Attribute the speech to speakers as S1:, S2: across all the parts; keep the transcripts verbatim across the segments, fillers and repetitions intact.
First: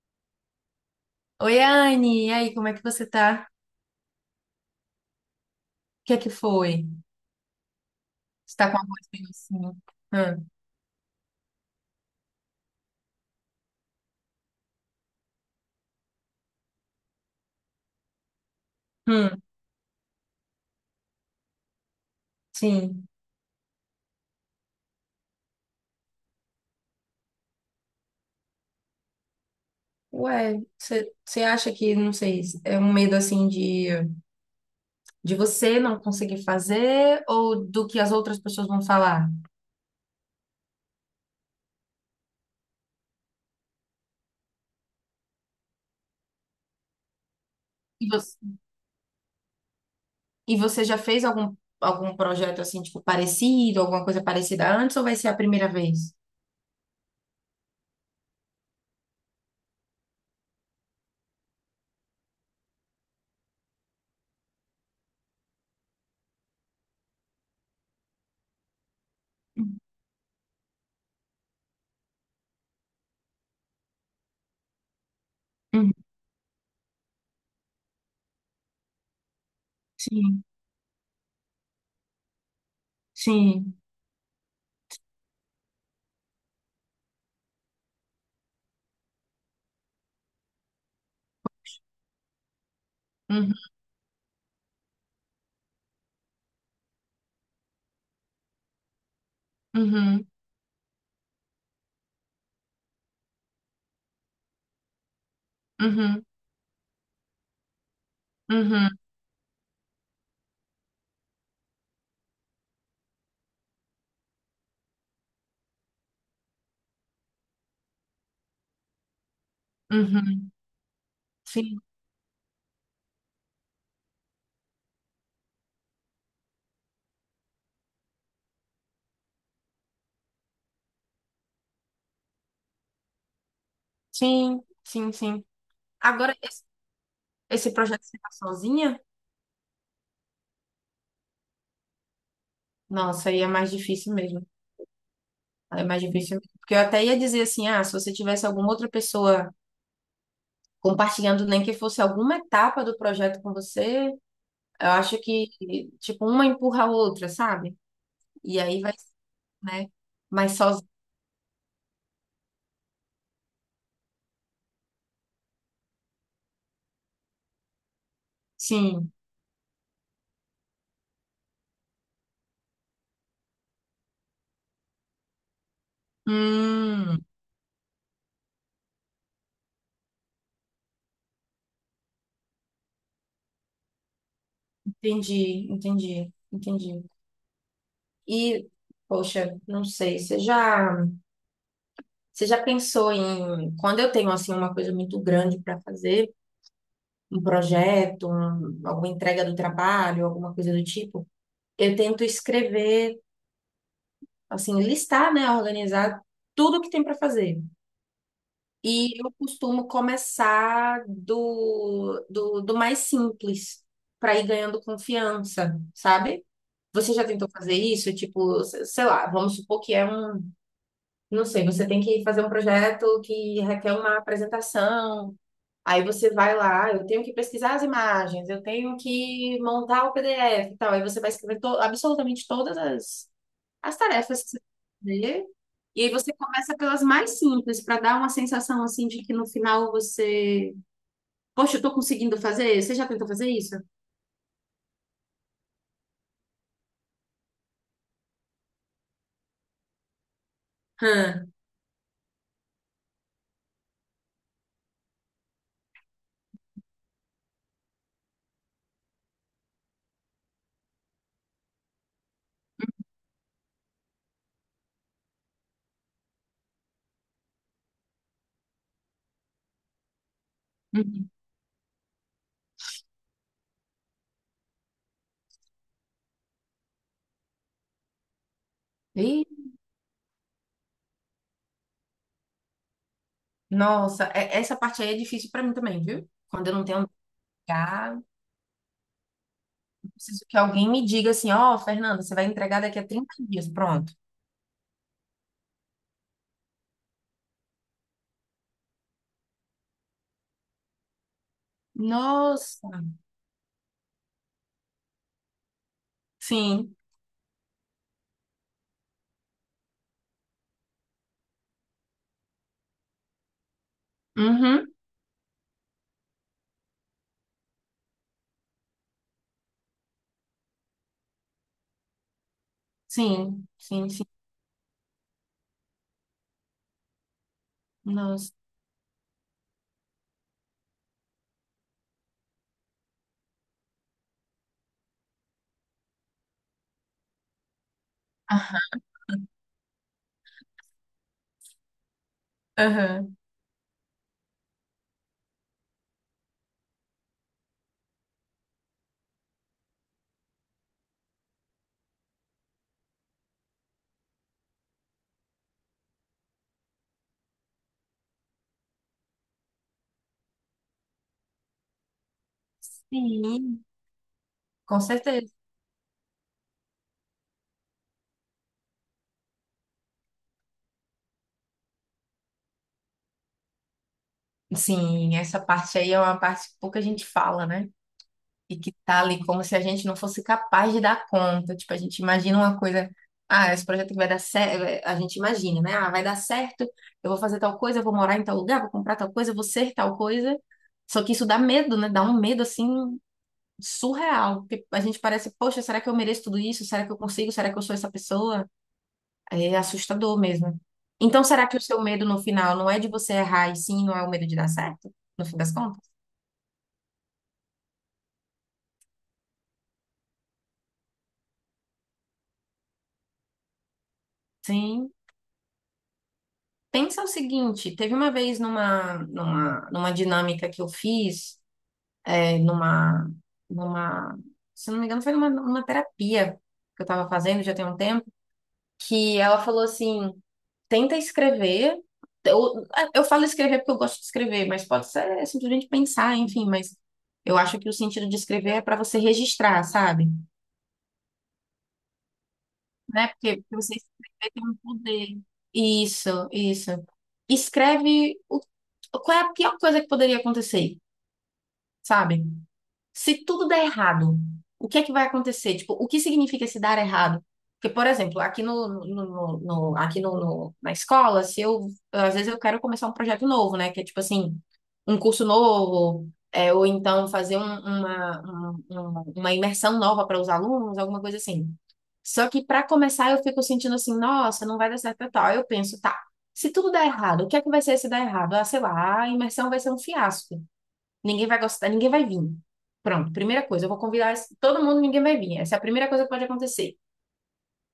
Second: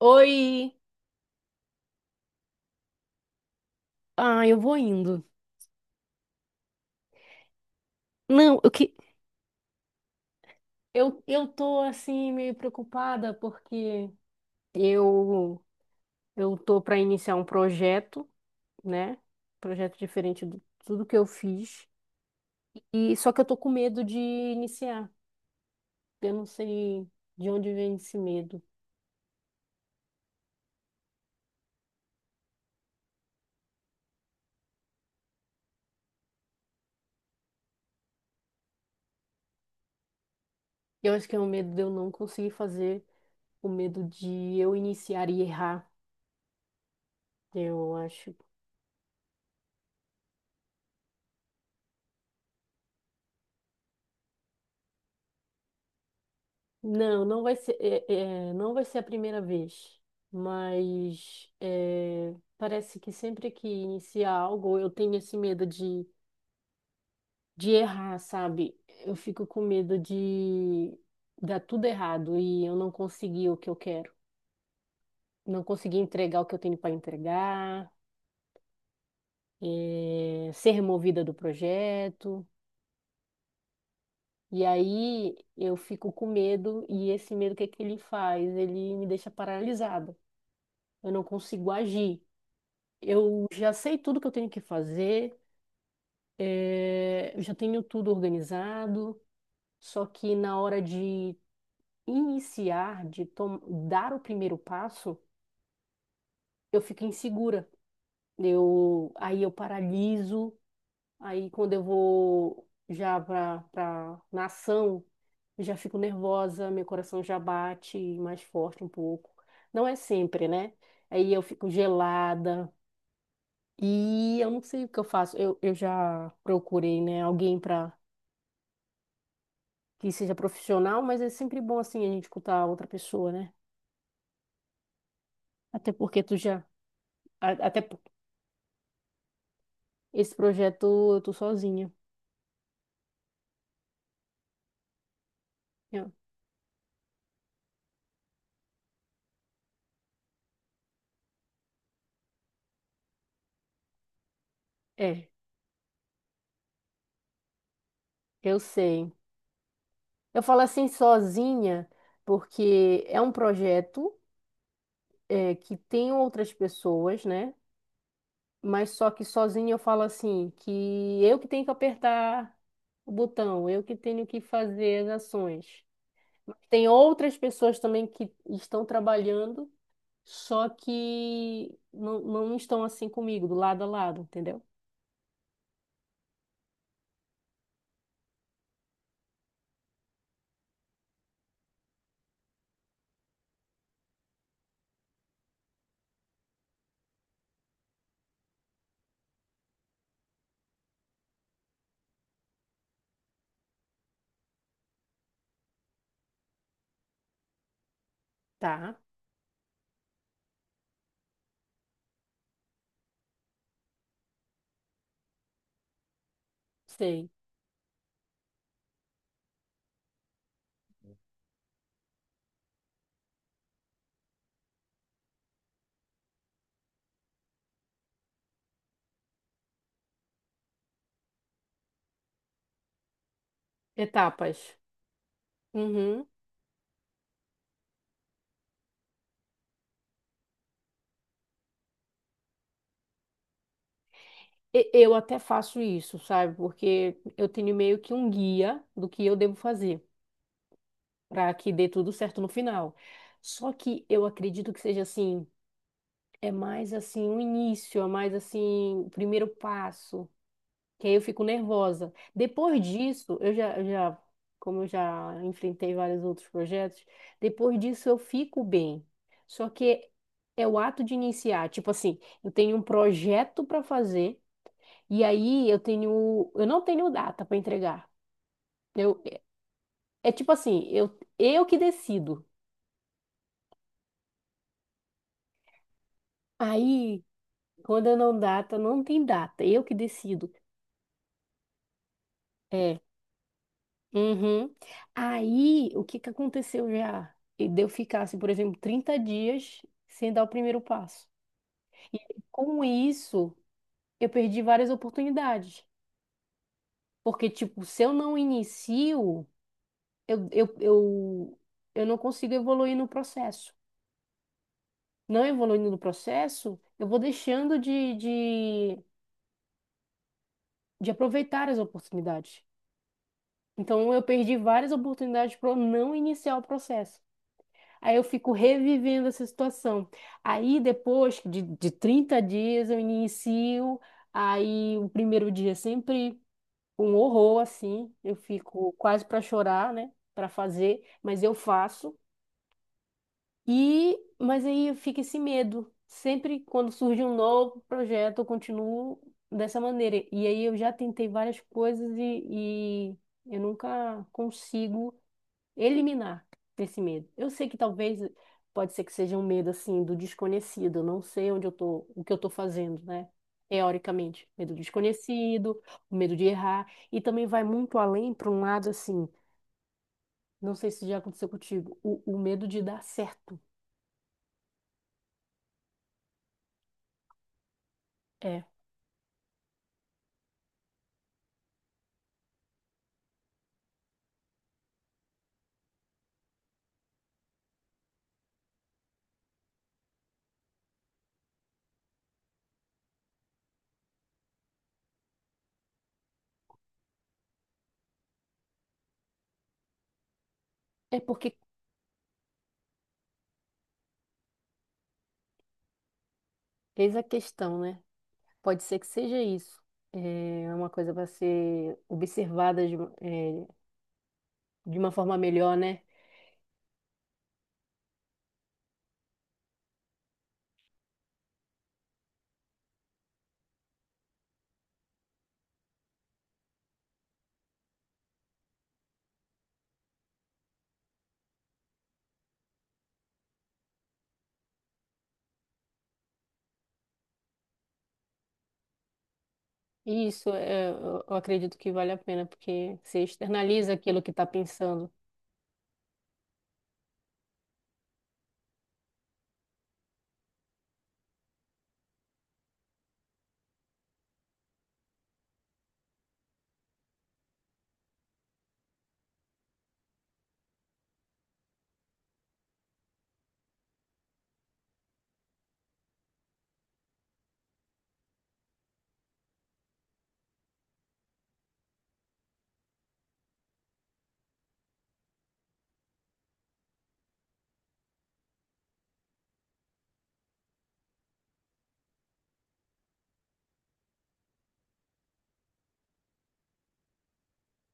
S1: Oi!
S2: Oi, Anne, e aí, como é que você tá?
S1: Ah, eu vou indo.
S2: O que é que foi? Você
S1: Não, eu
S2: tá com a
S1: que
S2: voz meio assim? Hum,
S1: eu, eu tô assim meio preocupada porque eu eu tô para iniciar um projeto, né?
S2: hum,
S1: Projeto diferente de tudo que eu fiz.
S2: sim.
S1: E só que eu tô com medo de iniciar. Eu não sei de onde vem esse medo.
S2: Ué, você acha que, não sei, é um medo assim de, de, você não conseguir fazer ou do que as outras pessoas vão falar?
S1: Eu acho que é o medo de eu não conseguir fazer, o medo de eu iniciar e errar. Eu
S2: E
S1: acho.
S2: você, e você já fez algum, algum projeto assim, tipo, parecido, alguma coisa parecida antes ou vai ser a primeira vez?
S1: Não, não vai ser, é, é, não vai ser a primeira vez, mas é, parece que sempre que inicia algo eu tenho esse medo de, de errar, sabe? Eu fico com medo de dar tudo errado e eu não conseguir o que eu quero, não
S2: Uhum,
S1: conseguir entregar o que eu tenho para entregar,
S2: sim,
S1: é, ser removida do projeto.
S2: sim.
S1: E aí eu fico com medo e esse medo, o que é que ele faz? Ele me deixa paralisada. Eu não consigo agir. Eu
S2: Uhum,
S1: já sei tudo que eu tenho que fazer, eh, eu já tenho tudo organizado, só
S2: uhum,
S1: que na hora de iniciar, de tom- dar o primeiro passo,
S2: uhum,
S1: eu fico insegura.
S2: uhum,
S1: Eu, aí eu paraliso, aí quando eu vou já para para na ação, eu já fico nervosa, meu coração já bate mais forte um pouco. Não é sempre,
S2: uhum.
S1: né? Aí eu fico
S2: Sim,
S1: gelada. E eu não sei o que eu faço. Eu, eu já procurei, né, alguém para que seja profissional, mas é sempre bom assim a gente escutar outra pessoa, né?
S2: sim, sim, sim.
S1: Até porque tu
S2: Agora,
S1: já,
S2: esse
S1: a-
S2: esse
S1: até por-
S2: projeto de ficar sozinha,
S1: esse projeto eu tô sozinha.
S2: nossa, aí é mais difícil mesmo. Aí É mais
S1: Eu-
S2: difícil mesmo. Porque eu até ia dizer assim, ah, se você tivesse alguma outra pessoa compartilhando, nem que fosse alguma etapa do projeto com você, eu acho
S1: É,
S2: que, tipo, uma empurra a outra, sabe?
S1: eu
S2: E aí vai,
S1: sei.
S2: né?
S1: Eu
S2: Mas
S1: falo assim
S2: sozinho,
S1: sozinha porque é um projeto é, que tem outras pessoas, né? Mas só
S2: sim.
S1: que sozinha eu falo assim que eu que tenho que apertar o botão, eu que tenho que fazer as ações. Tem
S2: Hum,
S1: outras pessoas também que estão trabalhando, só que não, não estão assim comigo, do lado a lado, entendeu?
S2: entendi, entendi, entendi. E, poxa, não sei, você já, você já pensou em, quando eu tenho, assim, uma coisa muito grande para fazer, um projeto, um- alguma entrega do trabalho, alguma coisa do tipo, eu tento escrever, assim, listar, né, organizar tudo que tem para fazer.
S1: Tá.
S2: E eu costumo começar do, do, do mais simples, para ir ganhando confiança, sabe? Você já
S1: Sei.
S2: tentou fazer isso? Tipo, se- sei lá, vamos supor que é um, não sei, você tem que fazer um projeto que requer uma apresentação. Aí você vai lá: "Ah, eu tenho que pesquisar as imagens, eu tenho que montar o P D F e tal." Aí você vai escrever to- absolutamente todas as, as tarefas que você
S1: Etapas.
S2: tem que fazer. E aí
S1: Uhum.
S2: você começa pelas mais simples, para dar uma sensação assim de que no final você... Poxa, eu tô conseguindo fazer? Você já tentou fazer isso?
S1: E- Eu até faço isso, sabe? Porque eu tenho meio que um guia do que eu devo fazer
S2: Hã.
S1: para que dê tudo certo no final. Só que eu acredito que seja assim, é mais assim o início, é mais assim o primeiro passo. Que aí eu fico nervosa. Depois disso, eu já, eu já, como eu já enfrentei vários outros projetos, depois disso eu fico bem. Só que é o ato de
S2: Uhum.
S1: iniciar, tipo assim, eu tenho um projeto para fazer e aí eu tenho, eu não tenho data para entregar. Eu,
S2: Ih,
S1: é tipo assim, eu, eu que decido.
S2: nossa, é- essa parte aí é difícil para mim também, viu? Quando eu não tenho onde
S1: Aí, quando eu
S2: entregar,
S1: não data, não tem data, eu que
S2: eu preciso
S1: decido.
S2: que alguém me diga assim: ó, Fernanda, você vai entregar daqui
S1: É,
S2: a trinta dias, pronto.
S1: uhum. Aí, o que que aconteceu já? E de eu ficasse, por exemplo, trinta dias sem dar o primeiro passo. E com
S2: Nossa,
S1: isso, eu perdi várias oportunidades.
S2: sim.
S1: Porque, tipo, se eu não inicio, eu, eu, eu, eu não consigo evoluir no processo.
S2: Uhum.
S1: Não evoluindo no processo, eu vou deixando de, de, de aproveitar as oportunidades.
S2: Sim, sim,
S1: Então, eu
S2: sim.
S1: perdi várias oportunidades para não iniciar o processo. Aí eu fico
S2: Nossa.
S1: revivendo essa situação. Aí depois de, de trinta dias eu inicio, aí o primeiro dia é sempre um horror, assim, eu fico
S2: Aham.
S1: quase para chorar, né, para fazer, mas eu faço.
S2: Aham.
S1: E mas aí fica esse medo. Sempre quando surge um novo projeto, eu continuo dessa maneira. E aí eu já tentei várias coisas e, e eu nunca consigo eliminar esse medo. Eu sei que talvez eh, pode ser que seja um medo assim do desconhecido, eu não sei onde eu tô, o que eu tô fazendo, né?
S2: Sim,
S1: Teoricamente, medo do
S2: com certeza.
S1: desconhecido, o medo de errar, e também vai muito além para um lado assim, não sei se já aconteceu contigo, o, o medo de dar certo.
S2: Sim, essa parte aí é uma parte que pouca gente fala, né?
S1: É.
S2: E que tá ali como se a gente não fosse capaz de dar conta. Tipo, a gente imagina uma coisa. Ah, esse projeto que vai dar certo. A gente imagina, né? Ah, vai dar certo, eu vou fazer tal coisa, eu vou morar em tal lugar, vou comprar tal coisa, eu vou ser tal coisa. Só que isso dá medo, né? Dá um medo assim surreal. Porque a gente parece, poxa, será que eu mereço tudo isso? Será que eu consigo? Será que eu sou essa pessoa? É assustador mesmo.
S1: É
S2: Então,
S1: porque
S2: será que o seu medo no final não é de você errar e sim, não é o medo de dar certo? No fim das contas?
S1: eis a questão, né? Pode ser que seja isso. É uma coisa para ser observada de, uma- é, de uma
S2: Sim.
S1: forma melhor, né?
S2: Pensa o seguinte, teve uma vez numa, numa, numa dinâmica que eu fiz, é, numa, numa, se não me engano, foi numa, numa terapia que eu estava fazendo já tem um tempo, que ela falou assim: tenta escrever. Eu, eu falo escrever porque eu gosto de escrever, mas pode ser simplesmente pensar, enfim, mas eu acho que o sentido de escrever é para você registrar, sabe?
S1: Isso, é, eu eu acredito que vale a pena, porque você
S2: Né? Porque, porque
S1: externaliza
S2: você
S1: aquilo que está
S2: escrever tem um
S1: pensando.
S2: poder. Isso, isso. Escreve o, qual é a pior coisa que poderia acontecer, sabe? Se tudo der errado, o que é que vai acontecer? Tipo, o que significa se dar errado? Porque, por exemplo, aqui no, no- no- no- aqui no, no- na escola, se eu, às vezes eu quero começar um projeto novo, né? Que é tipo assim, um curso novo, é, ou então fazer um- uma, um- um- uma imersão nova para os alunos, alguma coisa assim. Só que para começar eu fico sentindo assim, nossa, não vai dar certo e tal. Aí Eu penso, tá, se tudo der errado, o que é que vai ser se dar errado? Ah, sei lá, a imersão vai ser um fiasco. Ninguém vai gostar, ninguém vai vir. Pronto, primeira coisa, eu vou convidar esse- todo mundo, ninguém vai vir. Essa é a primeira coisa que pode acontecer.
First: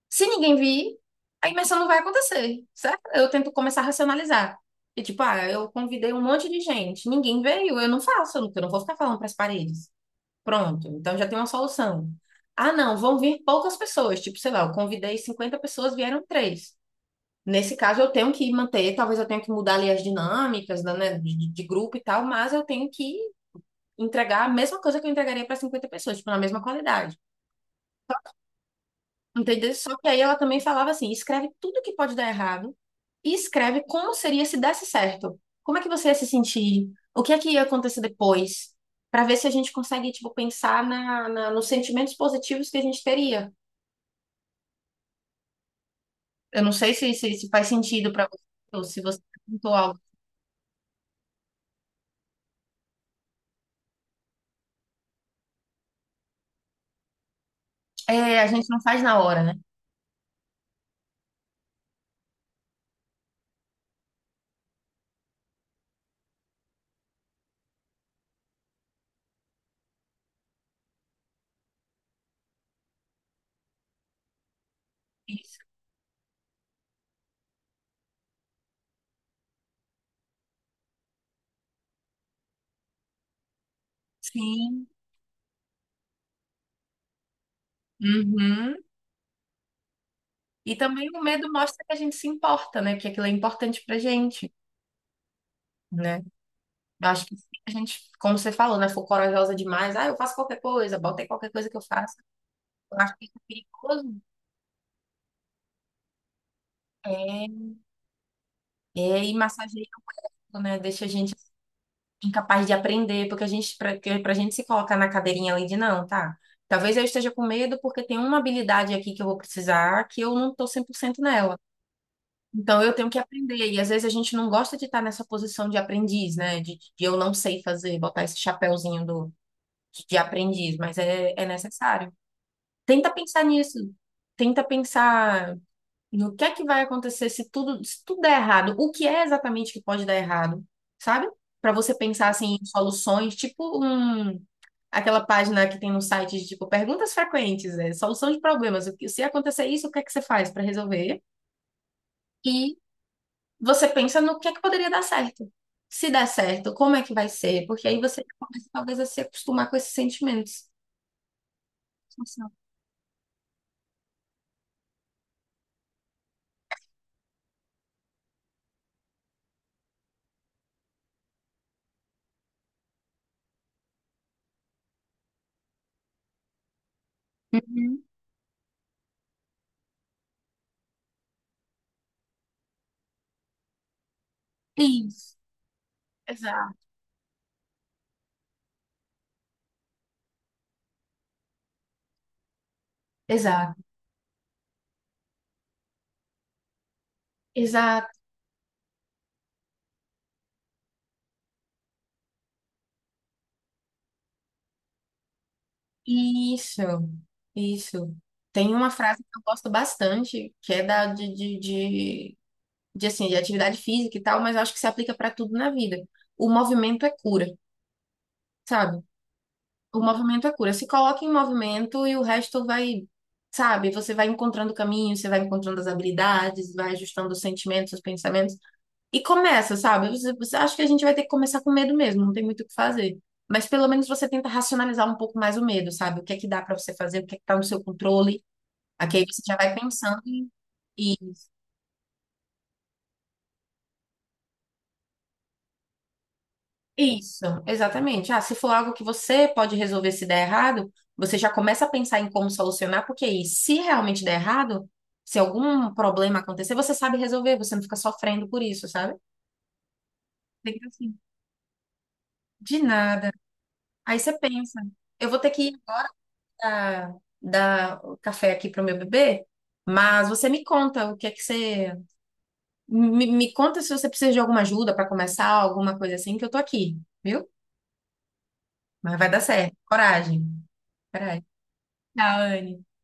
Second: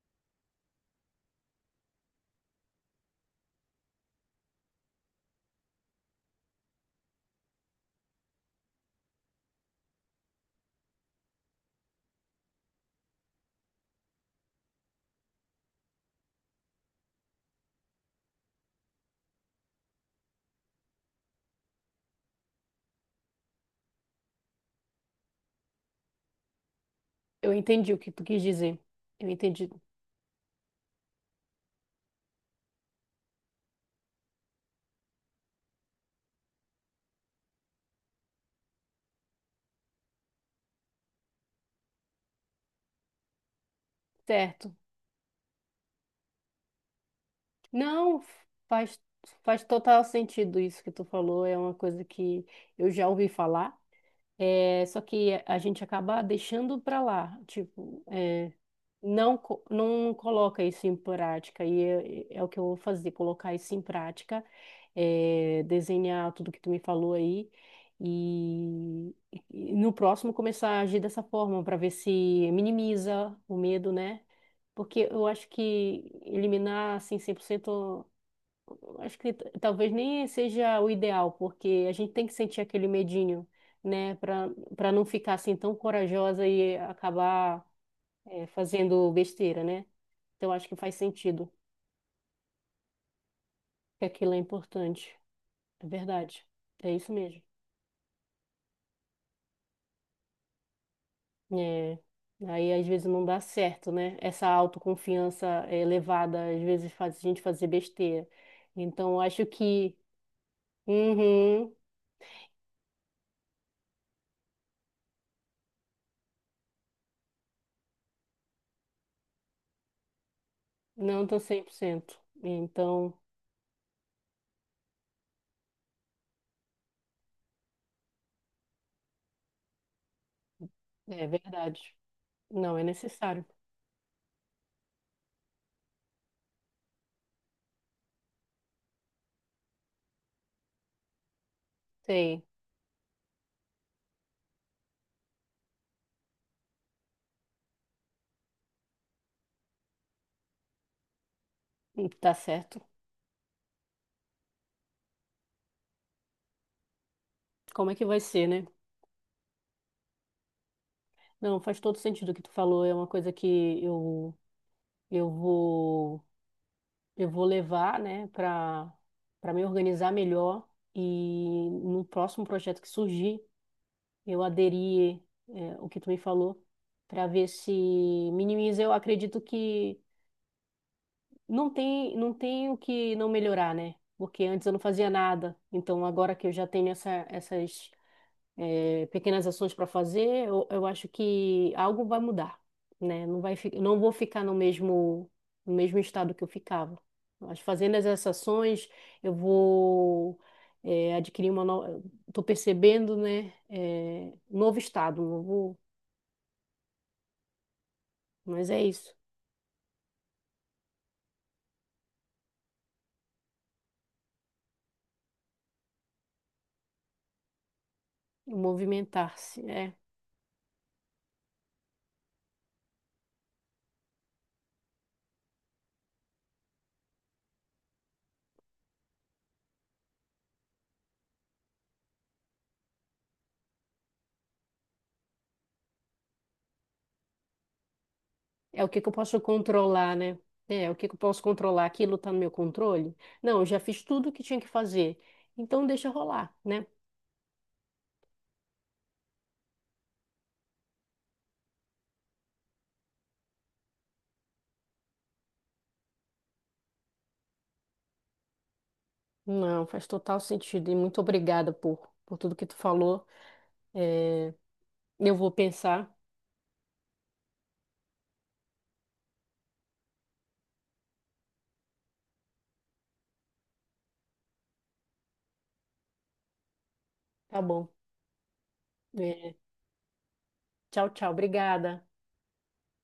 S2: Se ninguém vir, a imersão não vai acontecer, certo? Eu tento começar a racionalizar. E tipo, ah, eu convidei um monte de gente, ninguém veio, eu não faço, eu não eu não vou ficar falando para as paredes. Pronto, então já tem uma solução. Ah, não, vão vir poucas pessoas, tipo, sei lá, eu convidei cinquenta pessoas, vieram três. Nesse caso, eu tenho que manter, talvez eu tenha que mudar ali as dinâmicas, né, de, de grupo e tal, mas eu tenho que entregar a mesma coisa que eu entregaria para cinquenta pessoas, tipo, na mesma qualidade.
S1: Eu entendi o que tu quis dizer. Eu entendi.
S2: Entendeu? Só que aí ela também falava assim: escreve tudo que pode dar errado e escreve como seria se desse certo. Como é que você ia se sentir? O que é que ia acontecer depois? Para ver se a gente consegue, tipo, pensar na, na- nos sentimentos positivos que a gente teria.
S1: Certo.
S2: Eu não sei se, se, se faz sentido
S1: Não,
S2: para você, ou
S1: faz,
S2: se você
S1: faz
S2: perguntou algo.
S1: total sentido isso que tu falou. É uma coisa que eu já ouvi falar. É, só que a gente acaba deixando para lá. Tipo,
S2: É, a
S1: é,
S2: gente não faz na
S1: não,
S2: hora, né?
S1: co- não coloca isso em prática, e é, é é o que eu vou fazer, colocar isso em prática, é, desenhar tudo que tu me falou aí, e, e no próximo começar a agir dessa forma, para ver se minimiza o medo, né? Porque eu acho
S2: Isso.
S1: que eliminar, assim, cem por cento, eu acho que t- talvez nem seja o ideal, porque a gente tem que sentir aquele medinho, né? Para
S2: Sim.
S1: para não ficar, assim, tão corajosa e acabar é,
S2: Uhum.
S1: fazendo besteira, né? Então acho
S2: E
S1: que faz
S2: também o
S1: sentido
S2: medo mostra que a gente se importa, né? Que aquilo é importante pra
S1: que aquilo é
S2: gente.
S1: importante. É
S2: Né?
S1: verdade. É
S2: Eu
S1: isso
S2: acho que
S1: mesmo.
S2: a gente, como você falou, né, for corajosa demais, ah, eu faço qualquer coisa, bota aí qualquer coisa que eu
S1: É,
S2: faço.
S1: aí às
S2: Eu
S1: vezes
S2: acho
S1: não
S2: que isso
S1: dá
S2: é
S1: certo, né?
S2: perigoso.
S1: Essa autoconfiança é, elevada às vezes faz a gente
S2: É,
S1: fazer besteira. Então eu
S2: é e
S1: acho
S2: massageia
S1: que
S2: o corpo, né? Deixa a gente
S1: uhum,
S2: incapaz de aprender, porque a gente, pra, que- pra gente se colocar na cadeirinha ali de não, tá? Talvez eu esteja com medo porque tem uma habilidade aqui que eu vou precisar que eu não tô cem por cento
S1: não tô
S2: nela.
S1: cem por cento.
S2: Então eu tenho
S1: Então
S2: que aprender. E às vezes a gente não gosta de estar nessa posição de aprendiz, né? De, de eu não sei fazer, botar esse chapéuzinho do, de aprendiz, mas
S1: é
S2: é, é
S1: verdade.
S2: necessário.
S1: Não é
S2: Tenta
S1: necessário.
S2: pensar nisso. Tenta pensar no que é que vai acontecer se tudo, se tudo der errado. O que é exatamente que pode dar errado, sabe? Para você pensar
S1: Sei.
S2: assim em soluções, tipo um, aquela página que tem no site de tipo perguntas frequentes, né? Solução de problemas. O que se acontecer isso, o que é que você faz para resolver?
S1: Tá
S2: E
S1: certo.
S2: você pensa no que é que poderia dar certo. Se der certo, como é que vai ser? Porque
S1: Como é
S2: aí
S1: que vai
S2: você
S1: ser, né?
S2: começa talvez a se acostumar com esses sentimentos.
S1: Não, faz todo sentido o que tu
S2: Nossa.
S1: falou. É uma coisa que eu eu vou. Eu vou levar, né, para para me organizar melhor e no próximo projeto que surgir, eu aderir é, o que tu me falou para ver se
S2: Uhum.
S1: minimiza. Eu acredito que não tem não tem o que não melhorar, né? Porque antes eu não fazia
S2: Isso.
S1: nada. Então agora que eu já
S2: Exato.
S1: tenho essa, essas é, pequenas ações para fazer, eu, eu acho que algo vai mudar, né? Não vai, fi-
S2: Exato.
S1: não vou ficar no mesmo, no mesmo estado que eu ficava. Mas fazendo
S2: Exato.
S1: essas ações, eu vou é, adquirir uma nova. Estou percebendo, né? É, um novo estado, um novo...
S2: Isso, isso.
S1: mas
S2: Tem
S1: é
S2: uma
S1: isso.
S2: frase que eu gosto bastante, que é da de, de, de, de, assim, de atividade física e tal, mas eu acho que se aplica para tudo na vida. O movimento é cura, sabe?
S1: Movimentar-se, né?
S2: O movimento é cura. Se coloca em movimento e o resto vai, sabe? Você vai encontrando caminho, você vai encontrando as habilidades, vai ajustando os sentimentos, os pensamentos. E começa, sabe? Você, você acha que a gente vai ter que começar com medo mesmo, não tem muito o que fazer. Mas pelo menos você tenta racionalizar um pouco mais o medo, sabe? O que é que dá pra você fazer, o que é que tá no seu controle.
S1: É o que que eu
S2: Aqui Aí
S1: posso
S2: você já vai
S1: controlar,
S2: pensando
S1: né?
S2: em
S1: É, o que que
S2: e
S1: eu posso controlar? Aquilo está no meu controle? Não, eu já fiz tudo o que tinha que fazer. Então deixa rolar, né?
S2: isso, exatamente. Ah, se for algo que você pode resolver se der errado, você já começa a pensar em como solucionar, porque aí, se realmente der errado, se algum problema acontecer, você sabe resolver, você não fica sofrendo por isso, sabe?
S1: Não, faz total
S2: Tem
S1: sentido. E
S2: assim,
S1: muito obrigada por, por tudo que tu
S2: de
S1: falou.
S2: nada. Aí você
S1: É,
S2: pensa, eu
S1: eu
S2: vou ter
S1: vou
S2: que
S1: pensar.
S2: dar, dar o café aqui para o meu bebê, mas você me conta o que é que você. Me, me conta se você precisa de alguma ajuda para começar, alguma coisa assim, que eu tô aqui, viu?
S1: Tá bom.
S2: Mas vai dar
S1: É,
S2: certo. Coragem.
S1: tchau, tchau.
S2: Coragem.
S1: Obrigada.
S2: Tchau, Anne.